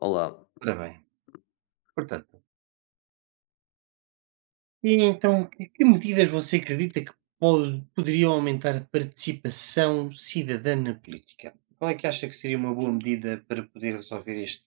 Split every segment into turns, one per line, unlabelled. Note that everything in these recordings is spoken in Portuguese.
Olá,
Ora bem, portanto, e então que medidas você acredita que poderiam aumentar a participação cidadã na política? Qual é que acha que seria uma boa medida para poder resolver este,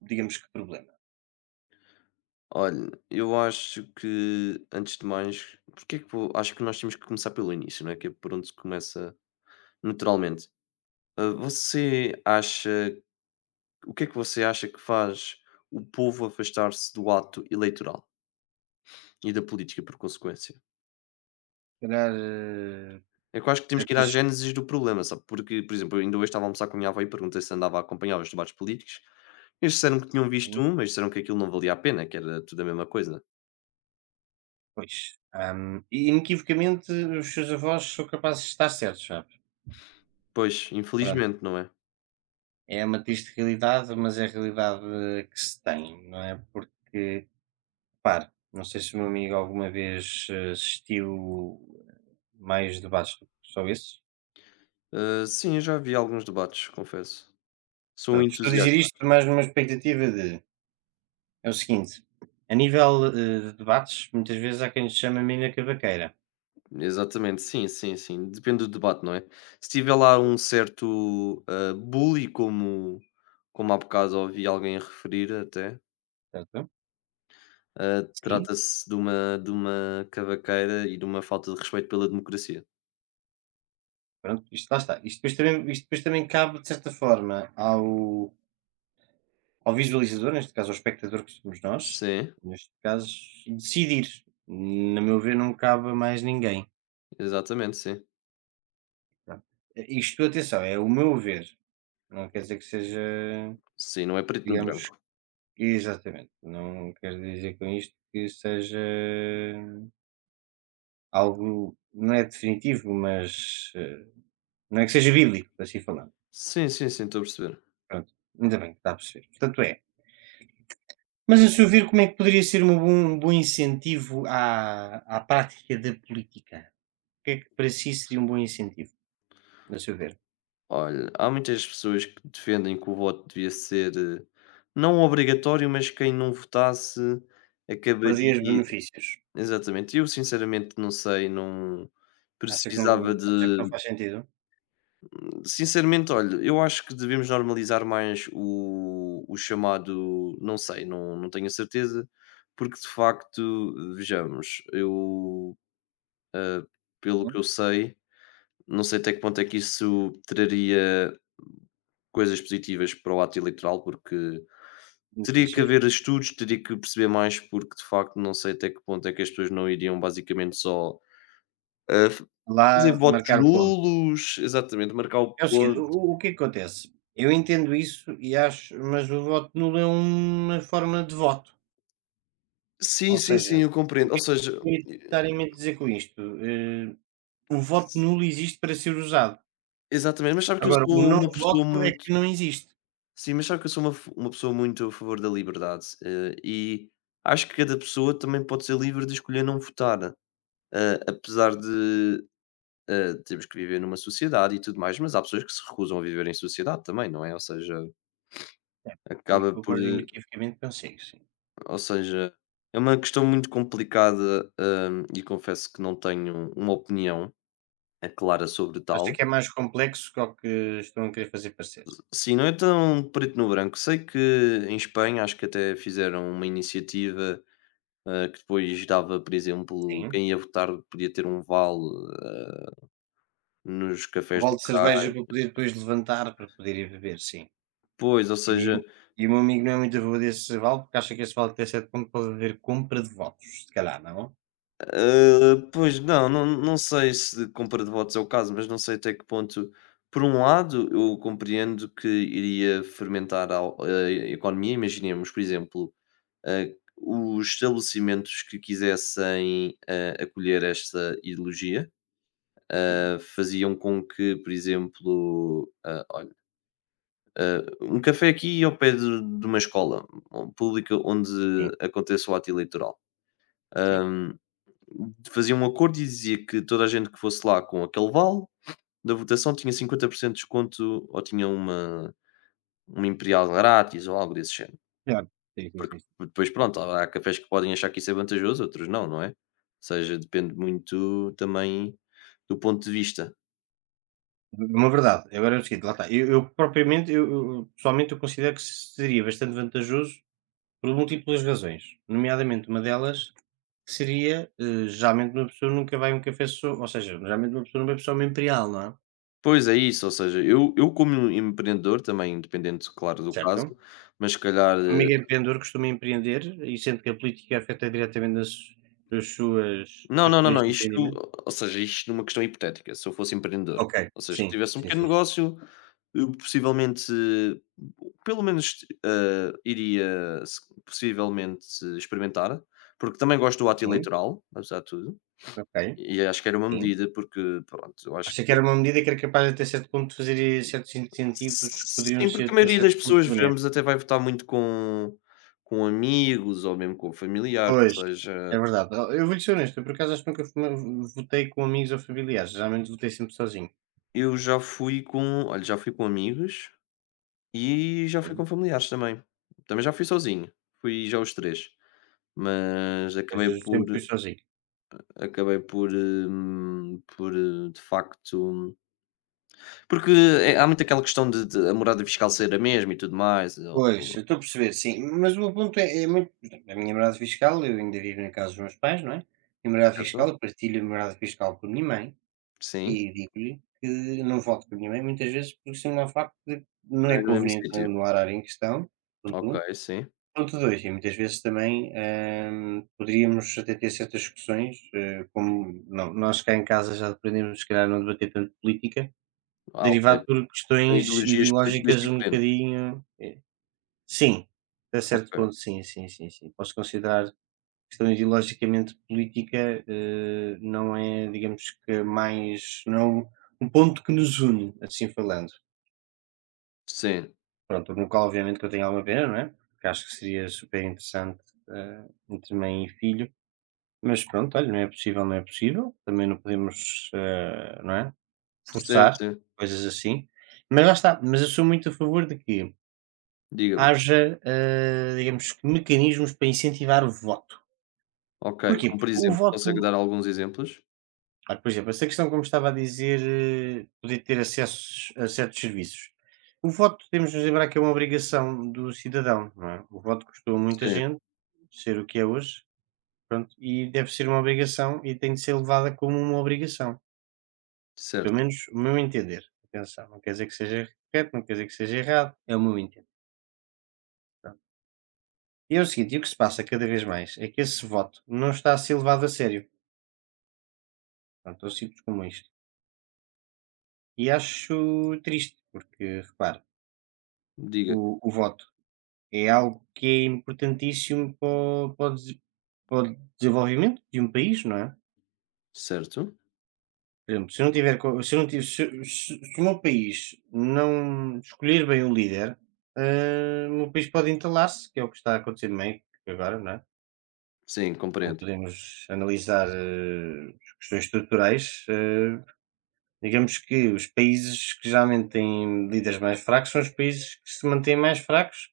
digamos que, problema?
olha, eu acho que antes de mais, porque é que vou- acho que nós temos que começar pelo início, não é? Que é por onde se começa naturalmente. Você acha, o que é que você acha que faz o povo afastar-se do ato eleitoral e da política por consequência?
Se calhar,
É que eu acho que temos que ir à
certas.
gênesis do problema, sabe? Porque, por exemplo, eu ainda hoje estava a almoçar com a minha avó e perguntei se andava a acompanhar os debates políticos. Eles disseram que tinham visto um, mas disseram que aquilo não valia a pena, que era tudo a mesma coisa.
Pois. E inequivocamente, os seus avós são capazes de estar certos, sabe?
Pois,
Pronto.
infelizmente, não é?
É uma triste realidade, mas é a realidade que se tem, não é? Porque repare, não sei se o meu amigo alguma vez, assistiu mais debates do que só esse.
Ah, sim, já vi alguns debates, confesso. Sou um
Pronto, estou a dizer
entusiasta.
isto mais numa expectativa de é o seguinte, a nível, de debates, muitas vezes há quem lhe chama mina cavaqueira.
Exatamente, sim, sim, sim. Depende do debate, não é? Se tiver lá
Pois.
um certo bully, como, como há bocado ouvi alguém referir até,
Certo? Sim,
trata-se de uma cavaqueira e de uma falta de respeito pela democracia.
pronto, isto lá está. Isto depois também cabe, de certa forma, ao ao visualizador, neste caso ao espectador que somos nós,
Sim,
neste caso, decidir. Na meu ver, não cabe a mais ninguém,
exatamente, sim.
pronto. Isto, atenção, é o meu ver. Não quer dizer que seja,
Sim, não é preto no
digamos,
branco.
exatamente, não quero dizer com isto que seja algo não é definitivo, mas, não é que seja bíblico, assim falando.
Sim, sim, sim, estou a perceber.
Pronto, ainda bem que está a perceber. Portanto é, mas a seu ver como é que poderia ser uma bom um bom incentivo à à prática da política? O que é que para si seria um bom incentivo, a seu ver?
Olha, há muitas pessoas que defendem que o voto devia ser não obrigatório, mas quem não votasse
Perdias
acabaria.
benefícios.
Exatamente. Eu sinceramente não sei, não
Acha que
precisava
não,
de.
acha que não faz sentido?
Sinceramente, olha, eu acho que devemos normalizar mais o chamado. Não sei, não, não tenho a certeza, porque de facto, vejamos, eu, eh, pelo que
Sim,
eu sei. Não sei até que ponto é que isso traria coisas positivas para o ato eleitoral, porque teria que
benefícios.
haver estudos, teria que perceber mais, porque de facto não sei até que ponto é que as pessoas não iriam basicamente só, ah, f- fazer
Lá
votos
marcar o ponto.
nulos, exatamente, marcar o
É o seguinte,
ponto.
o que é que acontece? Eu entendo isso e acho, mas o voto nulo é uma forma de voto,
Sim,
ou
sim, sim,
seja,
eu
o
compreendo. Ou
que é
seja,
que eu
e-
necessariamente dizer com isto? O voto nulo existe para ser usado,
exatamente, mas sabe que eu
agora o
sou
não
uma pessoa
voto é
muito.
que não existe.
Sim, mas sabe que eu sou uma pessoa muito a favor da liberdade. E acho que cada pessoa também pode ser livre de escolher não votar. Apesar de, termos que viver numa sociedade e tudo mais, mas há pessoas que se recusam a viver em sociedade também, não é? Ou seja,
Certo. É aí
acaba por,
concordo inequivocamente consigo, sim.
ou seja, é uma questão muito complicada, e confesso que não tenho uma opinião, clara sobre
Acho que
tal.
é mais complexo que ao que estão a querer fazer parecer.
Sim, não é tão preto no branco. Sei que em Espanha acho que até fizeram uma iniciativa, que depois dava, por exemplo,
Sim.
quem ia votar podia ter um vale, ah, nos
Um
cafés do
balde de cerveja
carro.
para poder depois levantar, para poder ir beber, sim.
Pois, ou
E
seja.
e o meu amigo não é muito a favor desse vale, porque acha que esse vale de K7 pontos pode haver compra de votos, se calhar, não?
Pois não, não sei se de compra de votos é o caso, mas não sei até que ponto, por um lado, eu compreendo que iria fermentar a economia. Imaginemos, por exemplo, ah, os estabelecimentos que quisessem acolher esta ideologia
Sim,
faziam com que, por exemplo, olha, um café aqui ao pé de uma escola pública onde
sim,
aconteça o ato eleitoral.
sim.
Fazia um acordo e dizia que toda a gente que fosse lá com aquele vale da votação tinha 50% de desconto ou tinha uma imperial grátis ou algo desse género.
Claro. Sim, sim, sim, sim.
Depois, pronto, há cafés que podem achar que isso é vantajoso, outros não, não é? Ou seja, depende muito também do ponto de vista.
Uma verdade. Agora é o seguinte, lá está. Eu propriamente, eu, pessoalmente, eu considero que seria bastante vantajoso por múltiplas razões. Nomeadamente, uma delas seria, geralmente, uma pessoa nunca vai a um café só, ou seja, geralmente uma pessoa não bebe só uma imperial, não é?
Pois é isso, ou seja, eu como empreendedor, também dependendo, claro, do caso,
Certo?
mas se calhar
Um amigo empreendedor costuma empreender e sente que a política afeta diretamente nas nas suas nos
não,
seus
não, não,
poderes
não,
de
isto
empreendimento?
ou seja, isto numa questão hipotética, se eu fosse empreendedor,
Ok,
ou seja, que
sim,
tivesse um
sim,
pequeno
sim,
negócio, eu possivelmente, pelo menos, iria se possivelmente experimentar, porque também gosto do ato
sim,
eleitoral, apesar de tudo,
ok,
e acho que era uma
sim.
medida, porque pronto, eu acho
Achei que
que
era uma medida que era capaz de até certo ponto de fazer certos incentivos que poderiam
sim,
ser
porque a
até
maioria
certo
das
ponto
pessoas vemos
benéficos.
até vai votar muito com amigos ou mesmo com familiares,
Pois,
ou seja,
é verdade. Ó, eu vou-lhe ser honesto, eu por acaso acho que nunca fu votei com amigos ou familiares, geralmente votei sempre sozinho.
eu já fui com olha, já fui com amigos. E já fui com familiares também. Também já fui sozinho, fui já os três, mas
Pois eu sempre fui sozinho.
acabei por, de facto porque é há muito aquela questão de a morada fiscal ser a mesma e tudo mais,
Pois, eu estou a perceber, sim. Mas o meu ponto é, é muito. A minha morada fiscal, eu ainda vivo na casa dos meus pais, não é? A morada
certo?
fiscal, eu partilho a morada fiscal com a minha mãe
Sim,
e digo-lhe que não falo com a minha mãe muitas vezes por se ao facto de não
não
é
é no mesmo
conveniente
sítio.
no no horário em questão, ponto
Ok,
um.
sim.
Ponto dois, e muitas vezes também poderíamos até ter certas discussões, como não, nós cá em casa já aprendemos, se calhar, a não debater tanto política,
Ah, ok,
derivado por
tem
questões
ideologias políticas
ideológicas um
diferentes.
bocadinho. Sim, até certo
Ok.
ponto sim, sim, sim, sim. Posso considerar que questão ideologicamente política, não é, digamos que mais não é um um ponto que nos une, assim falando.
Sim,
Pronto, no qual obviamente que eu tenho alguma pena, não é? Porque acho que seria super interessante, entre mãe e filho, mas pronto, olha, não é possível, não é possível. Também não podemos, não é?
sim,
Forçar
sim.
coisas assim. Mas lá está, mas eu sou muito a favor de que
Diga-me.
haja, digamos que mecanismos para incentivar o voto.
Ok,
Porquê?
como
Porque
por
o
exemplo, consegue
voto,
dar alguns exemplos?
ah, por exemplo, essa questão, como estava a dizer, poder ter acesso a certos serviços. O voto, temos de nos lembrar que é uma obrigação do cidadão, não é? O voto custou a muita
Sim,
gente ser o que é hoje, pronto, e deve ser uma obrigação e tem de ser levada como uma obrigação.
certo.
Pelo menos o meu entender. Atenção, não quer dizer que seja correto, não quer dizer que seja errado, é o meu entender. Pronto. E é o seguinte, e o que se passa cada vez mais é que esse voto não está a ser levado a sério. Pronto, eu sinto como isto. E acho triste, porque repara,
Diga.
o voto é algo que é importantíssimo para o, para o para o desenvolvimento de um país, não é?
Certo.
Por exemplo, se eu não tiver, se eu não tiver, se, se o meu país não escolher bem o líder, o meu país pode entalar-se, que é o que está a acontecer também agora, não é?
Sim,
Como
compreendo.
podemos analisar as questões estruturais, digamos que os países que geralmente têm líderes mais fracos são os países que se mantêm mais fracos.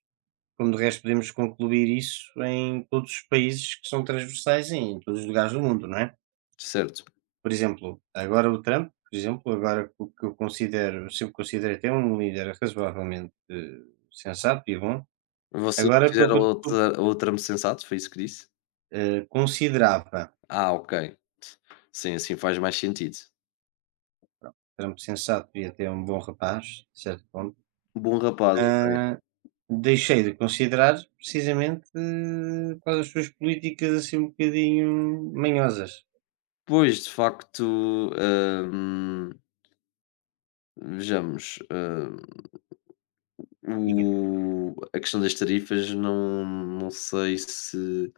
Como de resto podemos concluir isso em todos os países que são transversais e em todos os lugares do mundo, não é?
Certo.
Por exemplo, agora o Trump, por exemplo, agora o que eu considero, sempre considerei até um líder razoavelmente sensato e bom,
Você
agora pelo
considera
que eu tu,
outra o tramo sensato? Foi isso que disse?
considerava
Ah, ok. Sim, assim faz mais sentido.
Trump sensato e até um bom rapaz, a certo ponto,
Bom rapaz, ok.
hã, deixei de considerar precisamente por causa das suas políticas assim um bocadinho manhosas,
Pois, de facto, hum, vejamos,
diga.
o a questão das tarifas não sei se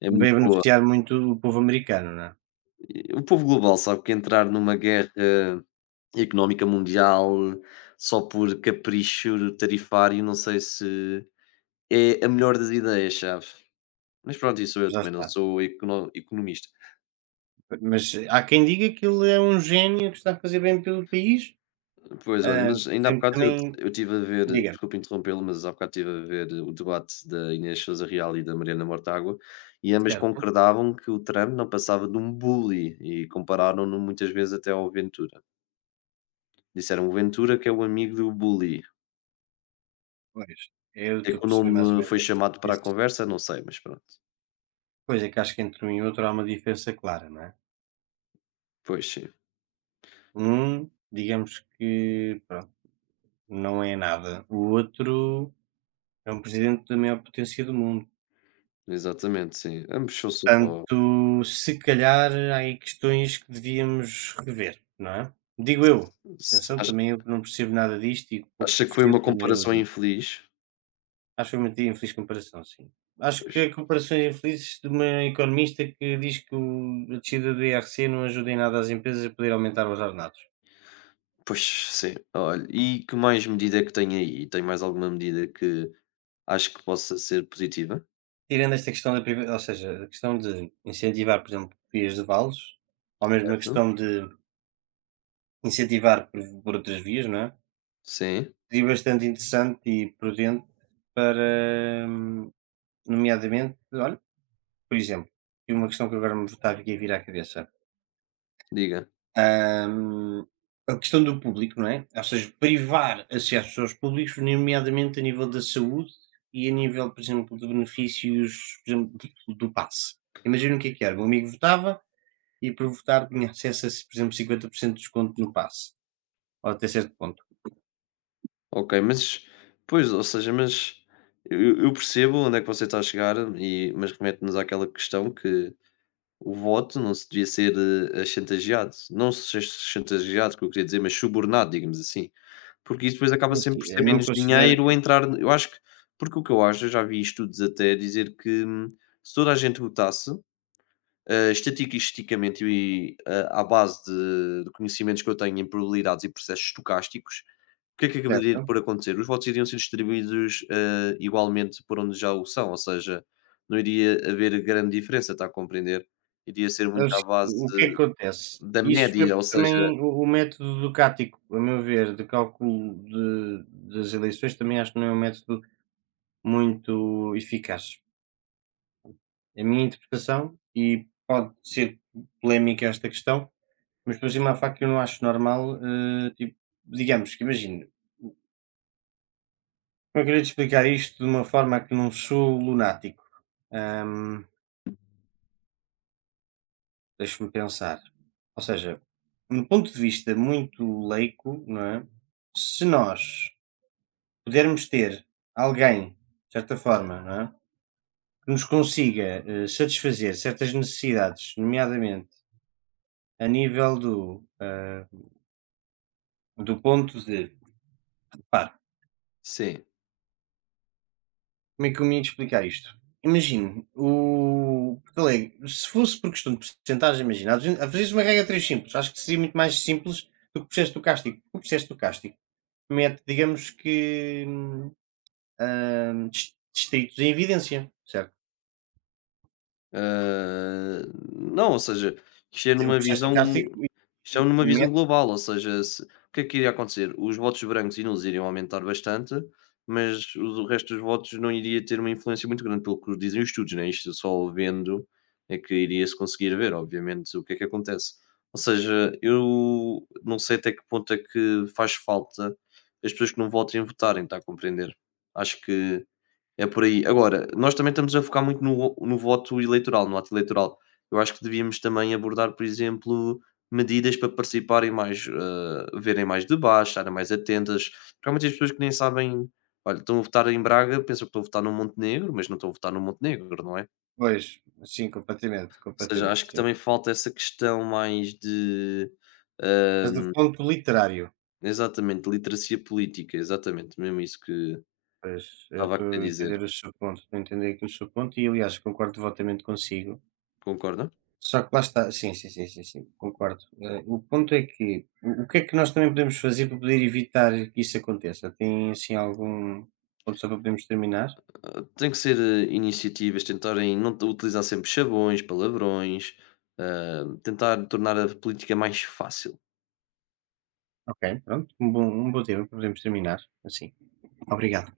é
Não
muito
veio
boa.
beneficiar muito o povo americano, não é?
E o povo global sabe que entrar numa guerra económica mundial só por capricho tarifário, não sei se é a melhor das ideias, sabe? Mas pronto, isso eu
Já
também não
está.
sou economista.
Mas há quem diga que ele é um gênio que está a fazer bem pelo país.
Pois, olha,
Ah,
mas ainda há
tem
bocado
também,
eu estive a ver,
diga,
desculpe interrompê-lo, mas há bocado estive a ver o debate da Inês Sousa Real e da Mariana Mortágua e ambas
certo?
concordavam que o Trump não passava de um bully e compararam-no muitas vezes até ao Ventura. Disseram o Ventura que é o amigo do bully.
Pois, eu
É
estou a
que o
perceber mais ou
nome
menos
foi
esse
chamado para a
esse,
conversa, não sei, mas pronto.
pois é que acho que entre um e outro há uma diferença clara, não é?
Pois sim,
Um, digamos que, pronto, não é nada. O outro é um presidente da maior potência do mundo.
exatamente, sim. Ambos são só.
Portanto, se calhar há aí questões que devíamos rever, não é? Digo eu. Atenção,
Acha,
também eu que não percebo nada disto e pouco
acha que foi
percebo,
uma
também não o
comparação
digo.
infeliz?
Acho que foi muito infeliz comparação, sim. Acho que
Pois.
há comparações infelizes de uma economista que diz que a descida do IRC não ajuda em nada as empresas a poder aumentar os ordenados.
Pois, sim. Olha, e que mais medida é que tem aí? Tem mais alguma medida que acho que possa ser positiva?
Tirando esta questão da ou seja, a questão de incentivar, por exemplo, vias de vales, ou mesmo a
Certo?
questão de incentivar por outras vias, não é?
Sim,
Seria bastante interessante e prudente para, nomeadamente, olha, por exemplo, e uma questão que agora me está aqui a vir à cabeça.
diga.
Ahm, a questão do público, não é? Ou seja, privar acessos aos públicos, nomeadamente a nível da saúde e a nível, por exemplo, de benefícios, por exemplo, do do passe. Imagina o que é que era: o meu amigo votava e, por votar, tinha acesso a, por exemplo, 50% de desconto no passe, ou até certo ponto.
Ok, mas, pois, ou seja, mas eu percebo onde é que você está a chegar, e, mas remete-nos àquela questão que o voto não se devia ser chantageado. Não se chantageado, que eu queria dizer, mas subornado, digamos assim. Porque isso depois acaba sempre
Assim,
por
eu
ser
não
menos
considero,
dinheiro a entrar. Eu acho que, porque o que eu acho, eu já vi estudos até dizer que se toda a gente votasse estatica e esteticamente à base de conhecimentos que eu tenho em probabilidades e processos estocásticos, o que é que acabaria
certo?
por acontecer? Os votos iriam ser distribuídos igualmente por onde já o são, ou seja, não iria haver grande diferença, está a compreender? Iria ser
É o
muito à
seguinte,
base
o que é que acontece?
da
Isso é
média, ou seja,
também o método Ducati, a meu ver, de cálculo de das eleições, também acho que não é um método muito eficaz. É a minha interpretação e pode ser polémica esta questão, mas por cima há facto que eu não acho normal, tipo, digamos que imagino. Eu queria de explicar isto de uma forma que não sou lunático? Hum, Deixa-me pensar. Ou seja, um ponto de vista muito leico, não é? Se nós pudermos ter alguém, de certa forma, não é? Que nos consiga, satisfazer certas necessidades, nomeadamente a nível do, do ponto de, pá,
sim.
como é que eu me ia explicar isto? Imagino, o Porto Alegre, se fosse por questão de percentagem, imagina, a vezes uma regra 3 simples, acho que seria muito mais simples do que o processo do cástico. O processo do cástico mete, digamos que, distritos em evidência, certo?
Ah, não, ou seja, isto é
O
numa
processo do
visão
cástico
isto é numa visão
mete,
global, ou seja, se o que é que iria acontecer? Os votos brancos e nulos iriam aumentar bastante, mas o resto dos votos não iria ter uma influência muito grande, pelo que dizem os estudos, né, isto só vendo é que iria-se conseguir ver, obviamente, o que é que acontece. Ou seja, eu não sei até que ponto é que faz falta as pessoas que não votem votarem, está a compreender? Acho que é por aí. Agora, nós também estamos a focar muito no vo no voto eleitoral, no ato eleitoral. Eu acho que devíamos também abordar, por exemplo, medidas para participarem mais, verem mais debates, estarem mais atentas, porque há muitas pessoas que nem sabem olha, estão a votar em Braga, pensam que estão a votar no Montenegro, mas não estão a votar no Montenegro, não é?
pois, sim, completamente,
Ou seja, acho
completamente,
que
sim.
também falta essa questão mais de,
Mas do
hã,
ponto literário.
exatamente, literacia política, exatamente, mesmo isso que
Pois, eu
estava a
estou
querer
a
dizer.
entender o seu ponto, estou a entender aqui o seu ponto e, aliás, concordo devotamente consigo.
Concorda?
Só que lá está, sim, sim, sim, sim, sim, concordo. O ponto é que, o que é que nós também podemos fazer para poder evitar que isso aconteça? Tem, assim, algum ponto só para podermos terminar?
Ah, tem que ser, iniciativas, tentarem não t utilizar sempre chavões, palavrões, tentar tornar a política mais fácil.
Ok, pronto, um bom tema para podermos terminar, assim. Obrigado.